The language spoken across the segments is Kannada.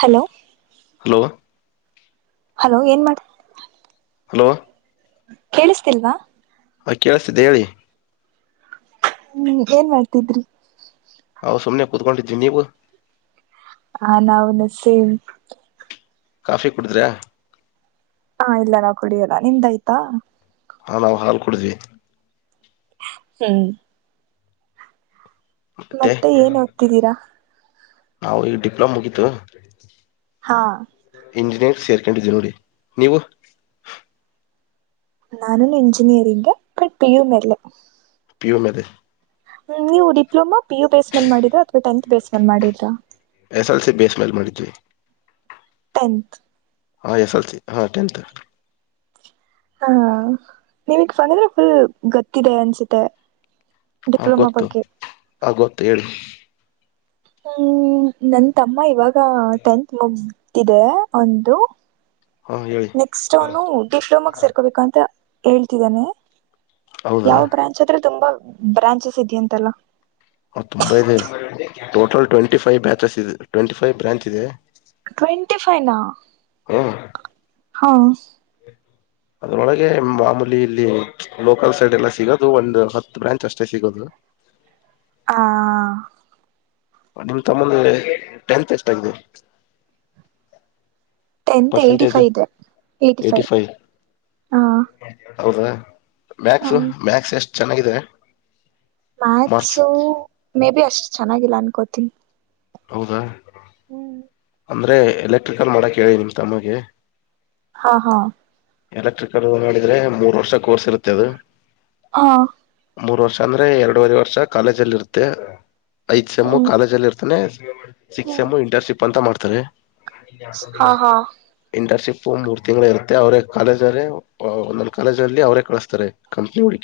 ಹಲೋ ಹಲೋ ಹಲೋ ಏನ್ ಮಾಡ್ ಹಲೋ ಕೇಳಿಸ್ತಿಲ್ವಾ. ಹಾ ಕೇಳಳ್ಸ್ತಿದ್ದೆ ಹೇಳಿ. ಹ್ಮ್ ಏನ್ ಮಾಡ್ತಿದ್ರಿ. ನಾವು ಸುಮ್ನೆ ಕುತ್ಕೊಂಡಿದ್ವಿ ನೀವು ಹಾ ನಾವುನು ಸೇಮ್. ಕಾಫಿ ಕುಡಿದ್ರಾ. ಹಾ ಇಲ್ಲಾ ನಾವ್ ಕುಡಿಯೋಲ್ಲ ನಿಂದಾಯ್ತಾ ಹಾಂ ನಾವು ಹಾಲು ಕೊಡಿದ್ವಿ. ಹ್ಮ್. ಮತ್ತೆ ಏನ್ ಓದ್ತಿದ್ದೀರಾ ನಾವು ಈಗ ಡಿಪ್ಲೊಮ ಮುಗಿತು ಹಾ. ಇಂಜಿನಿಯರ್ ಸೇರ್ಕೊಂಡಿದಿ ನೋಡಿ ನೀವು. ನಾನುನು ಇಂಜಿನಿಯರಿಂಗ್ ಬಟ್ ಪಿ ಯು ಮೇಲೆ. ಪೀ ಯು ಮೇಲೆ ಹ್ಮ್ ನೀವು ಡಿಪ್ಲೋಮಾ ಪಿ ಯು ಬೇಸ್ ಮೇಲೆ ಮಾಡಿದರಾ ಅಥವಾ ಟೆಂತ್ ಬೇಸ್ ಮೆಲ್ ಮಾಡಿದ್ರಾ ಎಸ್ ಎಲ್ ಸಿ ಬೇಸ್ ಮೇಲೆ ಮಾಡಿದ್ವಿ. ಟೆಂತ್ ಹಾ ಎಸ್ ಎಲ್ ಸಿ ಹಾಂ ಟೆಂತ್. ಹಾ ನೀವಕ್ ಬಂದ್ರೆ ಫುಲ್ ಗತ್ತಿದೆ ಅನ್ಸುತ್ತೆ. ಹ ಡಿಪ್ಲೊಮಾ ಗೊತ್ತು ಬಗ್ಗೆ ಆ ಗೊತ್ತು ಹೇಳಿ. ಹ್ಮ್ ನನ್ ತಮ್ಮ ಇವಾಗ ಟೆಂತ್ ಮುಗತಿದೆ ಅವಂದು. ಹಾ ಹೇಳಿ ನೆಕ್ಸ್ಟ್ ಅವನು ಡಿಪ್ಲೊಮಗ ಸೇರ್ಕೋಬೇಕು ಅಂತ ಹೇಳ್ತಿದ್ದಾನೆ. ಹೌದಾ ಯಾವ ಬ್ರಾಂಚ್ ಅಂದ್ರೆ ತುಂಬಾ ಬ್ರಾಂಚಸ್ ಇದೆಯಂತಲ್ಲ. ತುಂಬಾ ಇದೆ ಟೋಟಲ್ ಟ್ವೆಂಟಿ ಫೈವ್ ಬ್ಯಾಚಸ್ ಇದೆ ಟ್ವೆಂಟಿ ಫೈವ್ ಬ್ರಾಂಚ್ ಇದೆ. ಟ್ವೆಂಟಿ ಫೈವ್ ಹ್ಮ್ ಹಾ. ಅದ್ರೊಳಗೆ ಮಾಮೂಲಿ ಇಲ್ಲಿ ಲೋಕಲ್ ಸೈಡ್ ಎಲ್ಲ ಸಿಗೋದು ಒಂದ ಹತ್ತು ಬ್ರಾಂಚ್ ಅಷ್ಟೇ ಸಿಗೋದು. ಹಾ. ನಿಮ್ ತಮ್ಮಂದ ಟೆಂತ್ ಎಷ್ಟ ಆಗಿದೆ. ಟೆತ್ ಏಟಿ ಪರ್ಸೆಂಟೇಜ್ ಫೈವ್ ಇದೆ ಏಯ್ಟಿ ಏಟಿಪೈವ ಫೈವ್ ಹ. ಹೌದಾ ಮ್ಯಾಕ್ಸ್ ಮ್ಯಾಕ್ಸ್ ಎಷ್ಟು ಚೆನ್ನಾಗಿದೆ. ಮಾರ್ಕ್ಸ್ ಮ್ಯಾಥ್ಸು ಮೇ ಬಿ ಅಷ್ಟು ಚೆನ್ನಾಗಿಲ್ಲ ಅನ್ಕೋತಿನಿ. ಹೌದಾ. ಹ್ಮ್. ಅಂದ್ರೆ ಎಲೆಕ್ಟ್ರಿಕಲ್ ಮಾಡಕ್ ಹೇಳಿ ನಿಮ್ ತಮ್ಮಗೆ. ಹಾ ಹಾ. ಎಲೆಕ್ಟ್ರಿಕಲ್ ಮಾಡಿದ್ರೆ ಮೂರ್ ವರ್ಷ ಕೋರ್ಸ್ ಇರುತ್ತೆ ಅದು. ಹಾ. ಮೂರ್ ವರ್ಷ ಅಂದ್ರೆ ಎರಡೂವರೆ ವರ್ಷ ಕಾಲೇಜ್ ಅಲ್ಲಿ ಇರುತ್ತೆ ಐದು ಸೇಮ್ ಹ್ಮ್ ಕಾಲೇಜಲ್ಲಿ ಇರ್ತ್ತ [unintelligible] ಸಿಕ್ ಹ್ಮ್ ಎಮ್ ಇಂಟರ್ನ್ಶಿಪ್ ಅಂತ ಮಾಡ್ತಾರೆ. ಹಾ ಹಾ ಇಂಟರ್ಷಿಪ್ಪು ಮೂರ ತಿಂಗಳು ಇರುತ್ತ ಅವರೆ ಕಾಲೇಜ್ ಅವ್ರೆ ಒಂದೊಂದ ಕಾಲೇಜ್ ಅಲ್ಲಿ ಅವರೇ ಕಳಸ್ತಾರೆ ಕಂಪ್ನಿ. [unintelligible]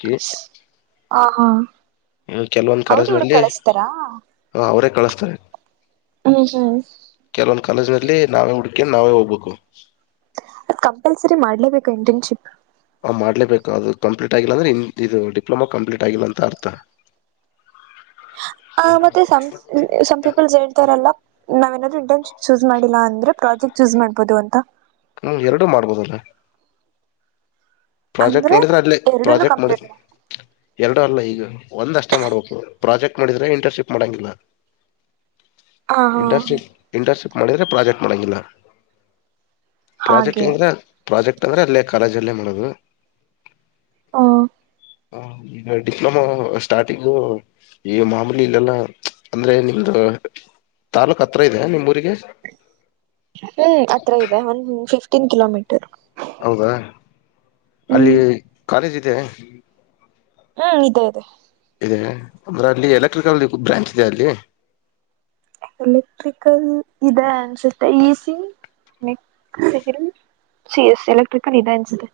ಹ ಹಾ ಕೆಲವೊಂದ ಅವ್ರು ಹುಡುಗ ಕಾಲೇಜ್ನಲ್ಲಿ. ಕಳಸ್ತಾರಾ ಹಾ ಅವರೇ ಕಳಸ್ತಾರೆ. [inaudible] ಕೆಲವೊಂದ್ ಕಾಲೇಜ್ಲ್ಲಿ ನಾವೇ ಹುಡ್ಕಿ ನಾವೇ ಹೋಗ್ಬೇಕು. ಅದ್ ಕಂಪಲ್ಸರಿ ಮಾಡ್ಲೇಬೇಕು ಇಂಟರ್ನ್ಶಿಪ್. ಮಾಡ್ಲೇಬೇಕು ಅದು ಕಂಪ್ಲೀಟ್ ಆಗಿಲ್ಲ ಅಂದ್ರೆ ಇನ್ ಇದು ಡಿಪ್ಲೊಮ ಕಂಪ್ಲೀಟ್ ಆಗಿಲ್ಲ ಅಂತ ಅರ್ಥ. ಆ ಮತ್ತೆ ಸಂ ಸಂಮ್ ಪೀಪಲ್ ಹೇಳ್ತಾರಲ್ಲ. ನಾವ್ನಾದರು ಇಂಟರ್ನ್ಶಿಪ್ ಚೂಸ್ ಮಾಡಿಲ್ಲ ಅಂದ್ರೆ ಪ್ರಾಜೆಕ್ಟ್ ಚೂಸ್ ಮಾಡ್ಬಹದು ಅಂತ. ಹ್ಮ್ ಎರಡು ಮಾಡಬಹುದು. ಪ್ರಾಜೆಕ್ಟ್ ಅಂದ್ರೆ ನೋಡಿದ್ರೆ ಅಲ್ಲಿ ಎರಡನ್ನು ಪ್ರಾಜೆಕ್ಟ್ ಕಂಪ್ಲೀಟ್ ಮಾಡಿದ್ವಿ. ಮಾಡ ಎರಡು ಅಲ್ಲ ಈಗ ಒಂದಷ್ಟೇ ಮಾಡ್ಬೇಕು ಪ್ರಾಜೆಕ್ಟ್. ಮಾಡಿದ್ರೆ ಇಂಟರ್ನ್ಶಿಪ್ ಮಾಡಂಗಿಲ್ಲ ಹ ಹಾ ಇಂಟರ್ನ್ಶಿಪ್. ಇಂಟರ್ನ್ಶಿಪ್ ಮಾಡಿದ್ರೆ ಪ್ರಾಜೆಕ್ಟ್ ಮಾಡಂಗಿಲ್ಲ ಪ್ರಾಜೆಕ್ಟ್. ಹಾಗೆ ಪ್ರಾಜೆಕ್ಟ್ ಅಂದ್ರೆ ಅಲ್ಲೇ ಕಾಲೇಜ್ಲ್ಲೇ ಮಾಡೋದು. ಹಾ. ಹ ಈಗ ಡಿಪ್ಲೊಮಾ ಸ್ಟಾರ್ಟಿಂಗು. ಈ ಮಾಮೂಲಿ ಇಲ್ಲೆಲ್ಲ ಅಂದ್ರೆ ನಿಮ್ದು ತಾಲೂಕ್ ಹತ್ರ ಇದೆ ನಿಮ್ಮ್ ಊರಿಗೆ. ಹ್ಮ್ ಅತ್ರ ಇದೆ ಒಂದ ಫಿಫ್ಟೀನ್ ಕಿಲೋಮೀಟರ್. ಹೌದಾ ಅಲ್ಲಿ ಹ್ಮ್ ಕಾಲೇಜ್ ಇದೆ. ಹ್ಮ್ ಇದೆೇ ಇದೆ. ಇದೆ ಅಂದ್ರೆ ಅಲ್ಲಿ ಎಲೆಕ್ಟ್ರಿಕಲ್ ಬ್ರಾಂಚ್ ಇದೆ ಅಲ್ಲಿ. ಎಲೆಕ್ಟ್ರಿಕಲ್ ಇದೆ ಅನ್ಸುತ್ತೆ ಈ ಸಿ ಸಿ ಎಸ್ ಎಲೆಕ್ಟ್ರಿಕಲ್ ಇದೆ ಅನ್ನಿಸುತ್ತೆ.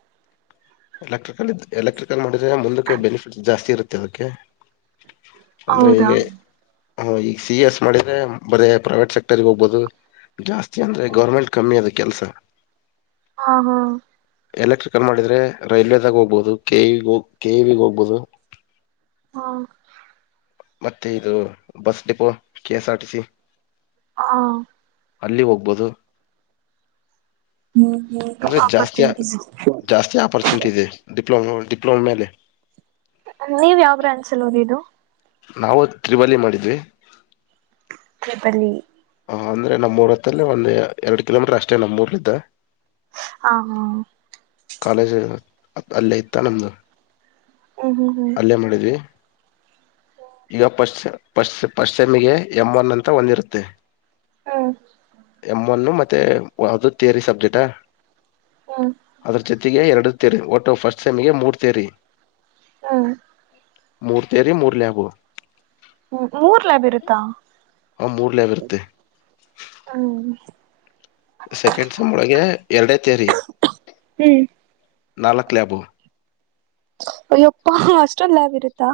ಎಲೆಕ್ಟ್ರಿಕಲ್ ಇದ ಎಲೆಕ್ಟ್ರಿಕಲ್ ಮಾಡಿದ್ರೆ ಮುಂದಕ್ಕೆ ಬೆನಿಫಿಟ್ಸ್ ಜಾಸ್ತಿ ಇರುತ್ತೆ ಅದಕ್ಕೆ. ಅಂದ್ರೆ ಹೌದಾ ಈಗ ಈಗ ಸಿ ಎ ಎಸ್ ಮಾಡಿದ್ರೆ ಬರೇ ಪ್ರೈವೇಟ್ ಸೆಕ್ಟರ್ಗೆ ಹೋಗ್ಬಹದು. ಜಾಸ್ತಿ ಅಂದ್ರೆ ಗೌರ್ಮೆಂಟ್ ಕಮ್ಮಿ ಅದ ಕೆಲಸ. ಹಾ ಹಾ ಎಲೆಕ್ಟ್ರಿಕಲ್ ಮಾಡಿದ್ರೆ ರೈಲ್ವೆದಾಗ ಹೋಗ್ಬಹುದು ಕೆ ವಿ ಹೋಗ ಕೆ ವಿ ಹೋಗ್ಬಹುದು ಹಾ ಮತ್ತೆ ಇದು bus depot K S R T C. ಹಾ ಅಲ್ಲಿ ಹೋಗ್ಬೋದು. ಹ್ಮ್ ಹ್ಮ್ ಆಪರಚುನಿಟಿ ಅಪಾರ್ಚುನಿಟಿ ಇದೆ ಡಿಪ್ಲೊಮೋ ಡಿಪ್ಲೊಮ ಮೇಲೆ. ನೀವು ಯಾವ ಬ್ರಾಂಚ್ ಅಲ್ಲಿ ಓದಿದ್ದು. ನಾವು ತ್ರಿಬಾಲಿ ಮಾಡಿದ್ವಿ. ತ್ರಿಬಲಿ ಹ ಅಂದ್ರೆ ನಮ್ಮೂರ್ ಹೊತ್ತಲ್ಲಿ ಒಂದು ಎರಡು ಕಿಲೋಮೀಟರ್ ಅಷ್ಟೇ ನಮ್ಮೂರೂಯಿದೆ. ಹ ಹಾ ಕಾಲೇಜ್ ಅಲ್ಲೇ ಇತ್ತ ನಿಮ್ದು. ಹ್ಮ ಹ್ಮ ಹ್ಮ್ ಅಲ್ಲೇ ಮಾಡಿದ್ವಿ. ಈಗ ಫ್ರಿಸ್ಟ್ ಫ್ರಿಸ್ಟ್ ಸೆಮಿಗೆ ಎಂ ಒನ್ ಅಂತ ಒಂದಿರುತ್ತೆ. ಹ್ಮ್ ಎಂ ಒನ್ ಮತ್ತೆ ಅದು ಥಿಯರಿ ಸಬ್ಜೆಕ್ಟಾ. ಹ್ಮ್ ಅದರ ಜೊತೆಗೆ ಎರಡು ತೇರಿ ಒಟ್ಟು ಫಸ್ಟ್ ಸೈಮಿಗೆ ಮೂರು ತೇರಿ. ಹಾ ಮೂರು ಥಿಯರಿ ಮೂರು ಲ್ಯಾಬ್ ಮೂರ್ ಲ್ಯಾಬ್ ಇರುತ್ತಾ. ಆ ಮೂರ್ ಲ್ಯಾಬ್ ಇರುತ್ತೆ. ಹ. ಸೆಕೆಂಡ್ ಸಮ್ ಒಳಗೆ ಎರಡೇ ತೇರಿ ಹ್ಮ್ ನಾಲ್ಕ್ ಲ್ಯಾಬು ಅಯ್ಯಪ್ಪ ಅಷ್ಟೊಂದ್ ಲ್ಯಾಬ್ ಇರುತ್ತಾ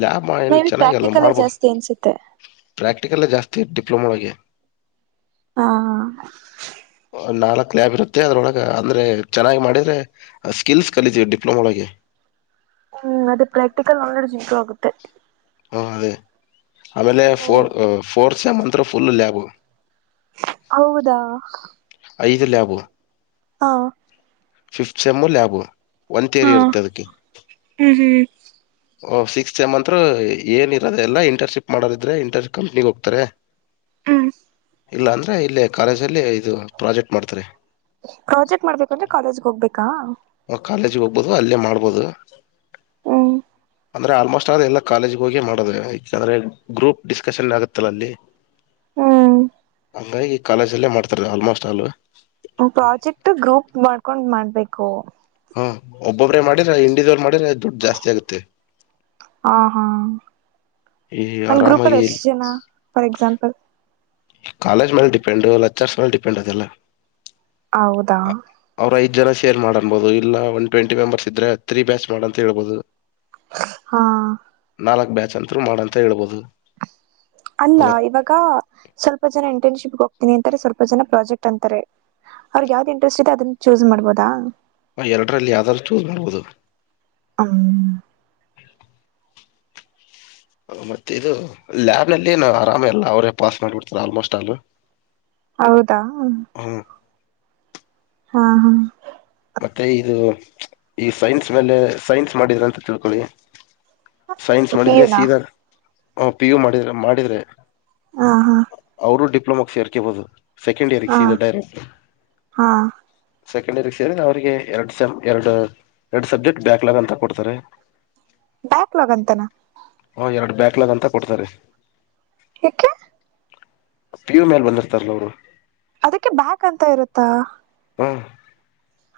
ಲ್ಯಾಬ್ ಏನ್ ಮೇ ಬಿ ಚೆನ್ನಾಗ ಅಲ್ಲ ಪ್ರಾಕ್ಟಿಕಲೇ ಮಾಡ್ಬೋದು ಜಾಸ್ತಿ ಅನ್ಸುತ್ತೆ ಪ್ರಾಕ್ಟಿಕಲ್ ಜಾಸ್ತಿ ಡಿಪ್ಲೊಮ ಒಳಗೆ ಹಾ ನಾಲ್ಕು ಲ್ಯಾಬ್ ಇರುತ್ತೆ ಅದ್ರೊಳಗ ಅಂದ್ರೆ ಚೆನ್ನಾಗ ಮಾಡಿದ್ರೆ ಸ್ಕಿಲ್ಸ್ ಕಲಿತೀವಿ ಡಿಪ್ಲೊಮಾ ಒಳಗೆ ಹ್ಮ್ ಅದೇ ಪ್ರಾಕ್ಟಿಕಲ್ ನಾಲೆಡ್ಜ್ ಇಂಪ್ರೂ್ ಆಗುತ್ತೆ. ಹ ಅದೇ ಆಮೇಲೆ ಫೋರ್ ಫೋರ್ ಸೇಮ್ ಅಂತ್ರು ಫುಲ್ ಲ್ಯಾಬ ಹೌದಾ. ಐದ ಲ್ಯಾಬು ಹಾ. ಫಿಫ್ಟ ಸೇಮ್ ಲ್ಯಾಬು ಒಂದು ತೇರಿ ಇರುತ್ತೆ ಅದಕ್ಕೆ ಹ್ಮ ಹ್ಮ. ಓ ಸಿಕ್ಸ್ ಸೆಮಂತ್ರು ಏನ್ ಇರೋದೆ ಎಲ್ಲ ಇಂಟರ್ನ್ಶಿಪ್ ಮಾಡದಿದ್ರೆ ಇಂಟರ್ಪ್ ಕಂಪ್ನಿಗೆ ಹೋಗ್ತಾರೆ. ಹ್ಮ. ಇಲ್ಲ ಅಂದರೆ ಇಲ್ಲೆ ಕಾಲೇಜಲ್ಲಿ ಇದು ಪ್ರಾಜೆಕ್ಟ್ ಮಾಡ್ತಾರೆ. ಪ್ರಾಜೆಕ್ಟ್ ಮಾಡ್ಬೇಕಂದ್ರೆ ಕಾಲೇಜ್ಗ ಹೋಗ್ಬೇಕಾ. ಹಾ ಕಾಲೇಜಿಗೆ ಹೋಗ್ಬಹದು ಅಲ್ಲೇ ಮಾಡ್ಬೋದು. ಹ್ಮ್ ಅಂದ್ರ ಆಲ್ಮೋಸ್ಟ್ ಆಲ್ ಎಲ್ಲ ಕಾಲೇಜ್ ಹೋಗಿ ಮಾಡದ ಯಾಕಂದ್ರೆ ಗ್ರೂಪ್ ಡಿಸ್ಕಶನ್ ಆಗುತ್ತಲ್ಲ ಅಲ್ಲಿ. ಹ್ಮ್. ಹಂಗಾಗಿ ಕಾಲೇಜಲ್ಲೇ ಮಾಡ್ತಿದೆ ಆಲ್ಮೋಸ್ಟ್ ಆಲ್. ಪ್ರಾಜೆಕ್ಟ್ ಗ್ರೂಪ್ ಮಾಡ್ಕೊಂಡ್ ಮಾಡ್ಬೇಕು. ಹಾ ಒಬ್ಬೊಬ್ರೆ ಮಾಡಿರ ಇಂಡಿವಿಜುಲ್ ಮಾಡಿರ ದುಡ್ ಜಾಸ್ತಿ ಆಗುತ್ತೆ. ಹ ಹಾ ಈ ಒಂದ ಗ್ರೂಪಲ್ಲಿ ಆರಾಮಾಗಿ ಎಷ್ಟ್ ಜನ ಫಾರ್ ಎಕ್ಸಾಂಪಲ್. ಕಾಲೇಜ್ ಮೇಲೆ ಡಿಪೆಂಡ್ ಲೆಚರ್ಸ್ ಮೇಲೆ ಡಿಪೆಂಡ್ ಅದೆಲ್ಲ. ಹೌದಾ. ಅವ್ರರ ಐದ ಜನ ಸೇರ್ ಮಾಡನ್ಬಹುದು ಇಲ್ಲ ಒನ್ ಟ್ವೆಂಟಿ ಮೆಂಬರ್ಸ್ ಇದ್ರೆ ತ್ರೀ ಬ್ಯಾಚ್ ಮಾಡ ಅಂತ ಹೇಳ್ಬಹುದು. ಹಾ. ನಾಲ್ಕ್ ಬ್ಯಾಚ್ ಅಂತರು ಮಾಡಂತ ಹೇಳ್ಬೋುದು. ಅಲ್ಲಾ ಇವಾಗ ಸ್ವಲ್ಪ ಜನ ಇಂಟರ್ನ್ಶಿಪ್ಗೆ ಹೋಗ್ತೀನಿ ಅಂತಾರೆ ಸ್ವಲ್ಪ ಜನ ಪ್ರಾಜೆಕ್ಟ್ ಅಂತಾರೆ. ಅವ್ರಿಗೆ ಯಾವ್ದ ಇಂಟರೆಸ್ಟ್ ಇದೆ ಅದನ್ನ ಚೂಸ್ ಮಾಡ್ಬೋದಾ. ಹ ಎರಡರಲ್ಲಿ ಯಾವ್ದಾದ್ರು ಚೂಸ್ ಮಾಡ್ಬೋದು. ಹ್. ಮತ್ತೆ ಇದು ಲ್ಯಾಬ್ ನಲ್ಲಿ ಆರಾಮ ಎಲ್ಲ ಅವರೇ ಪಾಸ್ ಮಾಡ್ಬಿಡ್ತಾರ ಆಲ್ಮೋಸ್ಟ್ ಆಲ್ ಹೌದಾ. ಹ್ಮ್. ಹಾ ಹಾ. ಮತ್ತೆ ಇದು ಈ ಸೈನ್ಸ್ ಮೇಲೆ ಸೈನ್ಸ್ ಮಾಡಿದ್ರ ಅಂತ ತಿಳ್ಕೊಳ್ಳಿ. ಸೈನ್ಸ್ ಪಿ ಮಾಡಿದ್ರೆ ಯು ನಾ ಸೀದಾ ಹಾ ಪಿ ಯು ಮಾಡಿದ್ರ ಮಾಡಿದ್ರೆ. ಹಾ ಹಾ. ಅವ್ರು ಡಿಪ್ಲೋಮಾಕ್ಸ್ ಸೆರ್ಕಬಹುದು ಸೆಕೆಂಡ್ ಇಯರ್ ಕ ಹಾ ಸೀದಾ ಡೈರೆಕ್ಟ್ ಹಾ ಸೆಕೆಂಡ್ ಇಯರ್ ಏನಿಲ್ಲಾ ಅವರಿಗೆ ಎರಡ ಸೇಮ್ ಎರಡು ಎರಡು ಸಬ್ಜೆಕ್ಟ್ ಬ್ಯಾಕ್ಲಾಗ್ ಅಂತ ಕೊಡ್ತಾರೆ. ಬ್ಯಾಕ್ಲಾಗ್ ಅಂತಾನ. ಹಾಂ ಎರಡು ಬ್ಯಾಕ್ಲಾಗ್ ಅಂತ ಕೊಡ್ತಾರೆ. ಯಾಕೆ. ಪಿ ಯು ಮೇಲೆ ಬಂದಿರ್ತಾರೆ ನೋಡ್ರಿ ಅದಕ್ಕೆ ಬ್ಯಾಕ್ ಅಂತ ಇರುತ್ತಾ ಹ್ಮ್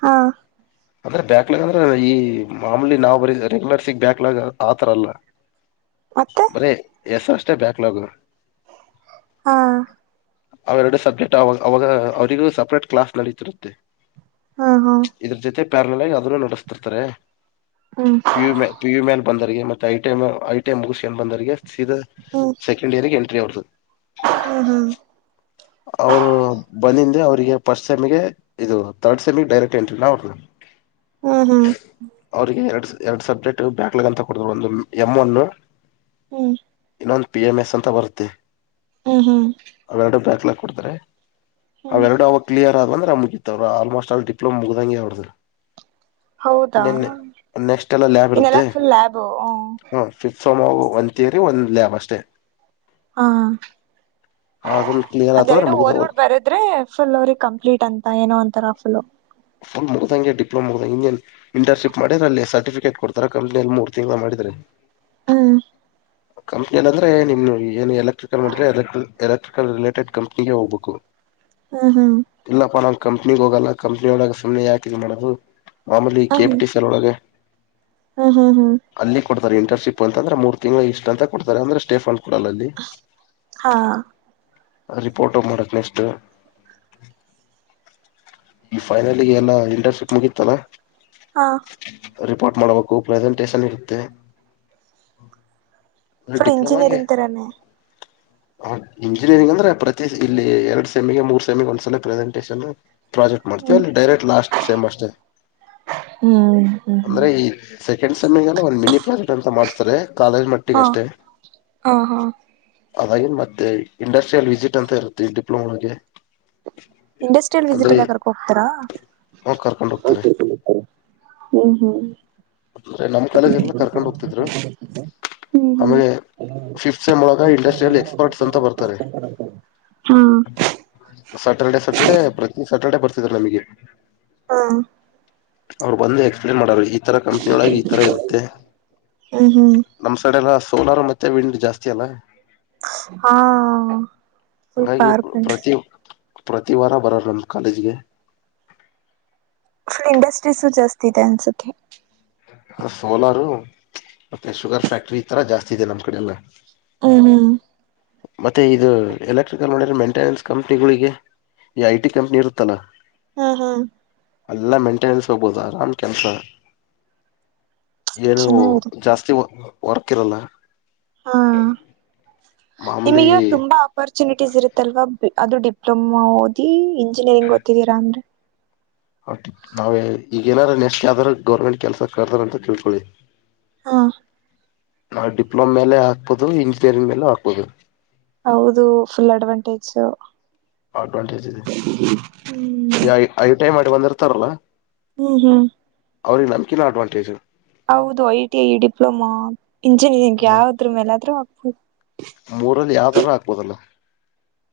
ಹಾ ಅಂದ್ರೆ ಬ್ಯಾಕ್ಲಾಗ್ ಅಂದ್ರೆ ಈ ಮಾಮೂಲಿ ನಾವ್ ಬರೀ ರೆಗ್ಯುಲರ್ಸಿಗ್ ಬ್ಯಾಕ್ಲಾಗ್ ಆತರ ಆಲ್ಲ ಮತ್ತೆ ಬರೀ ಎಸ ಅಷ್ಟೇ ಬ್ಯಾಕ್ಲಾಗು ಹಾ ಅವ ಎರಡು ಸಬ್ಜೆಕ್ಟ್ ಅವಾಗ ಅವಾಗ ಅವರಿಗೂ ಸಪ್ರಟ್ ಕ್ಲಾಸ್ ನಡೀತಿರುತ್ತೆ. ಹಾ ಹಾ ಇದ್ರ ಜೊತೆ ಪ್ಯಾರ್ನಲ್ ಆಗಿ ಅದನ್ನು ನಡೆಸ್ತಿರ್ತಾರೆ. ಹ್ಮ್ ಪಿ ಯು ಮೇಲೆ ಬಂದರಗೆ ಐಟ ಐಟ ಮುಗಿಸಿ ಬಂದರ್ಗೆ ಸೀದಾ ಹ್ಮ ಇಂಡ [unintelligible] ಎಂಟ್ರಿಅವರ್ದು ಹಹೌದು ಅವರು ಬಂದಿಂದೆ ಅವ್ರಿಗೆ ಫಸ್ಟ್ ಸೆಮಿಗೆ ಇದು ತರ್ಡ್ ಸೆಮಿಗೆ ಡೈರೆಕ್ಟ್ ಎಂಟ್ರಿನ ಅವ್ರ ಹ್ಮ ಹ್ಮ್ ಅವ್ರರಿಗೆ ಎರಡು ಎರಡ್ ಸಬ್ಜೆಕ್ಟ್ ಬ್ಯಾಕ್ಲಾಗ್ ಅಂತ ಕೊಡತರು ಒಂದು ಎಮ್ ಅನ್ನು ಹ್ಮ ಇನ್ನೊಂದು ಪಿ ಎಮ್ ಎಸ್ ಅಂತ ಬರುತ್ತೆ. ಹ ಹಾ ಅವೆರಡು ಬ್ಯಾಕ್ಲಾಗ್ ಕೊಡ್ತಾರೆ ಅವೆರಡು ಅವ ಕ್ಲಿಯರ್ ಆದ ಅಂದ್ರ ಮುಗಿತ್ ಅವರು ಆಲ್ಮೋಸ್ಟ್ ಆಲ್ ಡಿಪ್ಲೋಮ ಮುಗ್ದಂಗೆ ಅವ್ರರು ಹೌದಾ ನಿನ್ನೆ ನೆಕ್ಸ್ಟ್ ಎಲ್ಲ ಲ್ಯಾಬ್ ಇನ್ನೆಲ್ಲಾ ಇರುತ್ತೆ ಫುಲ್ ಲ್ಯಾಬು ಹಾ ಫಿಫ್ತ್ ಸೆಮ್ ಒಂದು ತೀಯರಿ ಒಂದು ಲ್ಯಾಬ್ ಅಷ್ಟೇ ಹಾ ಅದನ್ನ ಕ್ಲಿಯರ್ ಆತಂದ್ರೆ ಅದೆರಡು ಮುಗ್ದ ಓದ್ಬಿಟ್ ಬರದ್ರೆ ಫುಲ್ ಅವ್ರರಿಗೆ ಕಂಪ್ಲೀಟ್ ಅಂತ ಏನೋ ಒಂತರ ಫುಲ್ ಫುಲ್ ಮುದ್ದಂಗೆ ಡಿಪ್ಲೋಮಾ ಮುದ್ದಂಗೆ ಇನ್ನೇನು ಇಂಟರ್ನ್ಶಿಪ್ ಮಾಡಿದ್ರ ಅಲ್ಲಿ ಸರ್ಟಿಫಿಕೇಟ್ ಕೊಡ್ತಾರೆ ಅಲ್ಲಿ ಕಂಪನಿಲಿ ಮೂರ್ ತಿಂಗಳ ಮಾಡಿದ್ರೆ ಹ್ಮ್ ಕಂಪ್ನಿಯ ಅಂದ್ರೆ ನಿಮ್ ಏನು ಎಲೆಕ್ಟ್ರಿಕಲ್ ಮಾಡಿದ್ರೆ ಎಲೆ ಎಲೆಕ್ಟ್ರಿಕಲ್ ರಿಲೇಟೆಡ್ ಕಂಪ್ನಿಗೆ ಹೋಗ್ಬೇಕು ಹ್ಮ್ ಹ್ಮ ಇಲ್ಲಪ್ಪಾ ನಾ ಕಂಪ್ನಿಗ್ ಹೋಗಲ್ಲ ಕಂಪ್ನಿ ಒಳಾಗ ಸುಮ್ಮನೆ ಯಾಕಿದ ಮಾಡೋದು ಮಾಮೂಲಿ ಕೆಪಿಟಿ [unintelligible] ಲೋಳಗೆ ಹ್ಮ ಹ್ಮ ಹ್ಮ ಅಲ್ಲಿ ಕೊಡ್ತಾರೆ ಇಂಟರ್ನ್ಶಿಪ್ ಅಂತಂದ್ರೆ ಮೂರು ತಿಂಗಳು ಇಸ್ಟ್ ಅಂತ ಕೊಡ್ತಾರೆ ಅಂದ್ರೆ ಸ್ಟೇಫಂಡ್ ಕೊಡಲ್ಲ ಅಲ್ಲಿ ಹಾ ರಿಪೋರ್ಟ್ ಮಾಡಕ್ ನೆಸ್ಟ್ ಈ ಫೈನಲ್ಗೆ ಎಲ್ಲಾ ಇಂಟರ್ನ್ಶಿಪ್ ಮುಗಿತ್ತಲಾ ಹಾ ರಿಪೋರ್ಟ್ ಮಾಡ್ಬೇಕು ಪ್ರೆಸೆಂಟೇಶನ್ ಇರುತ್ತೆ. ಫುಲ್ ಇಂಜಿನಿಯರಿಂಗ್ ತರಾನೆ ಹ ಇಂಜಿನಿಯರಿಂಗ್ ಅಂದ್ರೆ ಪ್ರತಿ ಇಲ್ಲಿ ಎರಡ್ ಸೆಮಿಗೆ ಮೂರ್ ಸೆಮಿಗೆ ಒಂದ್ಸಲ ಪ್ರೆಸೆಂಟೇಷನ್ ಪ್ರಾಜೆಕ್ಟ್ ಮಾಡ್ತೀಯ ಹ್ಮ್ ಅಲ್ಲಿ ಡೈರೆಕ್ಟ್ ಲಾಸ್ಟ್ ಸೇಮ್ ಅಷ್ಟೇನೆ ಹ್ಮ್ ಹ್ಮ್ ಹ್ಮ್ ಅಂದ್ರೆ ಈ ಸೆಕೆಂಡ್ ಸೆಮ್ಮಿಂಗ ಎಲ್ಲ ಒಂದ ಮಿನಿ ಪ್ರಾಜೆಕ್ಟ್ ಅಂತ ಮಾಡ್ತಾರೆ ಕಾಲೇಜ್ ಮಟ್ಟ. ಹಾ ಅಷ್ಟ..... ಹಾ ಹಾ ಅದಾಗಿ ಮತ್ತೆ ಇಂಡಸ್ಟ್ರಿಯಲ್ ವಿಸಿಟ್ ಅಂತ ಇರುತ್ತೆ ಡಿಪ್ಲೊಮಾಗೆ. ಇಂಡಸ್ಟ್ರಿಯಲ್ ವಿಸಿಟ ಅಂದ್ರೆ ಎಲ್ಲಾ ಕೋರಕುಂಡ ಹೋಗ್ತಾರ...... ಕರ್ಕೊಂಡ್ ಹೋಗ್ತಾರೆ ಹ್ಮ್ ಹ್ಮ್..... ಅಂದ್ರೆ ನಮ್ ಕಾಲೇಜ್ ಎಲ್ಲ ಕರ್ಕೊಂಡ್ ಹೋಗ್ತಿದ್ರು ಹ್ಮ್ ಹ್ಮ........... ಆಮೇಲೆ ಫಿಫ್ತ್ ಸೆಮ್ ಒಳಗ ಇಂಡಸ್ಟ್ರಿಯಲ್ ಎಕ್ಸ್ಪರ್ಟ್ಸ್ ಅಂತ ಬರ್ತಾರೆ ಹ್ಮ್. ಸ್ಯಾಟರ್ಡೆ ಸ್ಯಾಟರ್ಡೆ ಪ್ರತಿ ಸ್ಯಾಟರ್ಡೆ ಬರ್ತಿದರಲ್ಲ ನಮಗೆ. ಹ್ಮ್ ಅವ್ರು ಬಂದು ಎಕ್ಸ್ಪ್ಲೇನ್ ಮಾಡಾರ ಈತರ ಕಂಪನಿ ಒಳೆಗೆ ಈ ತರ ಇರುತ್ತೆ. ಹ್ಮ್ ಹ್ಮ್ ನಮ್ ಸಡೆ ಎಲ್ಲ ಸೋಲಾರ ಮತ್ತೆ ವಿಂಡ್ ಜಾಸ್ತಿ ಅಲ್ಲಾ. ಹಾ ಹಾ ಹಾ... ಹಾಗಾಗಿ ಸ್ಲ್ಪಾರ್ಕ. ಪ್ರತಿ ಪ್ರತಿ ವಾರ ಬರೋರ ನಮ ಕಾಲೇಜ್ಗೆ. ಇಂಡಸ್ಟ್ರೀಸು ಜಸ್ತಿ ಇದೇ ಅನ್ಸುತ್ತೆ. ಅ ಸೋಲಾರ ಮತ್ತೆ ಶುಗರ್ ಫ್ಯಾಕ್ಟ್ರಿ ಈ ತರ ಜಾಸ್ತಿ ಇದೆ ನಮ್ಮ್ ಕಡೆ ಎಲ್ಲ. ಹ್ಮ ಹ್ಮ. ಮತ್ತೆ ಇದು ಎಲೆಕ್ಟ್ರಿಕಲ್ ನೋಡಿದ್ರ ಮೇಂಟೆನೆನ್ಸ್ ಕಂಪ್ನಿಗಳಿಗೆ. ಈ ಐಟಿ ಕಂಪ್ನಿ ಇರುತ್ತಲಾ. ಹಾ ಹಾ ಅಲ್ಲ ಮೆಂಟೆನೆನ್ಸ್ ಹೋಗಬೋದು ಆರಾಮ್ ಕೆಲಸ. ಏನು ಚೆನ್ನಾಗಿರುತ್ತೆ ಜಾಸ್ತಿ ವರ್ಕ್ ಇರಲ್ಲ. ಹಾ ನಿಮಗ ಮಾಮೂಲಿ ಇವಾಗ ತುಂಬಾ. ಅಪಾರ್ಚುನಿಟೀಸ್ ಇರುತ್ತಲ್ವಾ ಅದು ಡಿಪ್ಲೊಮಾ ಓದಿ ಇಂಜಿನಿಯರಿಂಗ ಓದೀತಿರಾ ಅಂದ್ರೆ. ಓಕೆ ನಾವೇ ಈಗ ಏನಾರ ನೆಸ್ಟ್ ಯ ಯಾವದರ ಗರ್ಮೆಂಟ್ ಕೆಲಸ ಕರ್ದಾರ ಅಂತ ತಿಳ್ಕೊಳ್ಳಿ. ಹಾ ನಾವು ಡಿಪ್ಲೋಮ ಮೇಲ್ ಆಕ್ಬಹುದು ಇಂಜಿನಿಯರಿಂಗ್ ಮೇಲೇ ಆಕ್ಬಹದು. ಹೌದು ಫುಲ್ ಅಡ್ವಾಂಟೇಜ್. ಅಡ್ವಾಂಟೇಜ್ ಇದೆ ಹ್ಮ್ ಐಟಿಐ ಮಾಡಿ ಬಂದಿರ್ತಾರಲ್ಲ. ಹ್ಮ್ ಹ್ಮ್. ಅವ್ರಿಗೆ ನಂಬಿಕೆನ ಅಡ್ವಾಂಟೇಜು. ಹೌದು I T I diploma engineering ಹ ಯಾವ್ದ್ರ ಮೇಲಾದ್ರು ಆಗ್ಬದು.. ಮೂರಲ್ಲಿ ಯಾವ್ದರ ಹಾಕ್ಬೋದಲ್ಲ.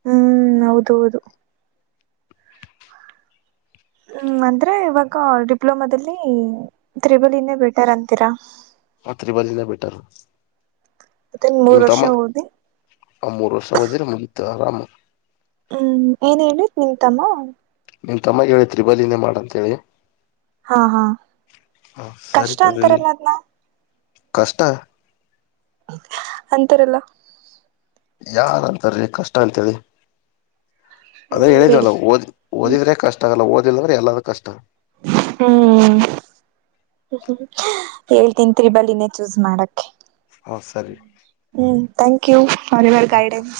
ಹ್ಮ್ ಹ್ಮ್ ಹೌದೌದು. ಹ್ಮ್ ಅಂದ್ರೆ ಇವಾಗ ಡಿಪ್ಲೊಮಾದಲ್ಲಿ ತ್ರಿಬಲಿನೇ ಬೆಟರ್ ಅಂತೀರಾ. ತ್ರಿಬ್ಲೀನೆ ಬೇಟಾರು ಮತ್ತನ್ ಮೂರ್ ವರ್ಷ ಓದಿ ಆ ಮೂರ್ ವರ್ಷ ಹೋದ್ರೆ ಮುಗತು ಆರಾಮ್. ಹ್ಮ್ ಏನ್ ಹೇಳಿ ನಿಮಂತಮ್ಮ. ನಿನ್ ತಮ್ಮಗೆ ಹೇಳಿ ತ್ರಿಬಲಿನೇ ಮಾಡ ಅಂತ ಹೇಳಿ. ಹಾ ಹಾ ಹ ಸರಿ ಕಷ್ಟ ತಡ್ರಿಲ್ಲಿ ಅಂತಾರಲ್ಲಅದ್ನ. ಕಷ್ಟ. ಹಾ... ಅಂತಾರಲ್ಲ. ಯಾರ ಅಂತಾರೀ ಕಷ್ಟ ಅಂತ ಹೇಳಿ.... ಅದ ಹ್ಮ್ ಬಿಡಿ ಹೇಳನಿದವಲ್ಲ ಓದ್ ಓದಿದ್ರೆ ಕಷ್ಟ ಆಗಲ್ಲ ಓದಿಲ್ಲದ್ರೆ ಎಲ್ಲರೂ ಕಷ್ಟ. ಹ್ಮ್. [unintelligible] ಮಾಡಕ್ಕೆ ಹಾ ಸರಿ ಹ್ಮ್ ಥಾಂಕ್ ಯು ಫಾರ್ ಯುವರ್ ಹ ಗೈಡೆನ್ಸ್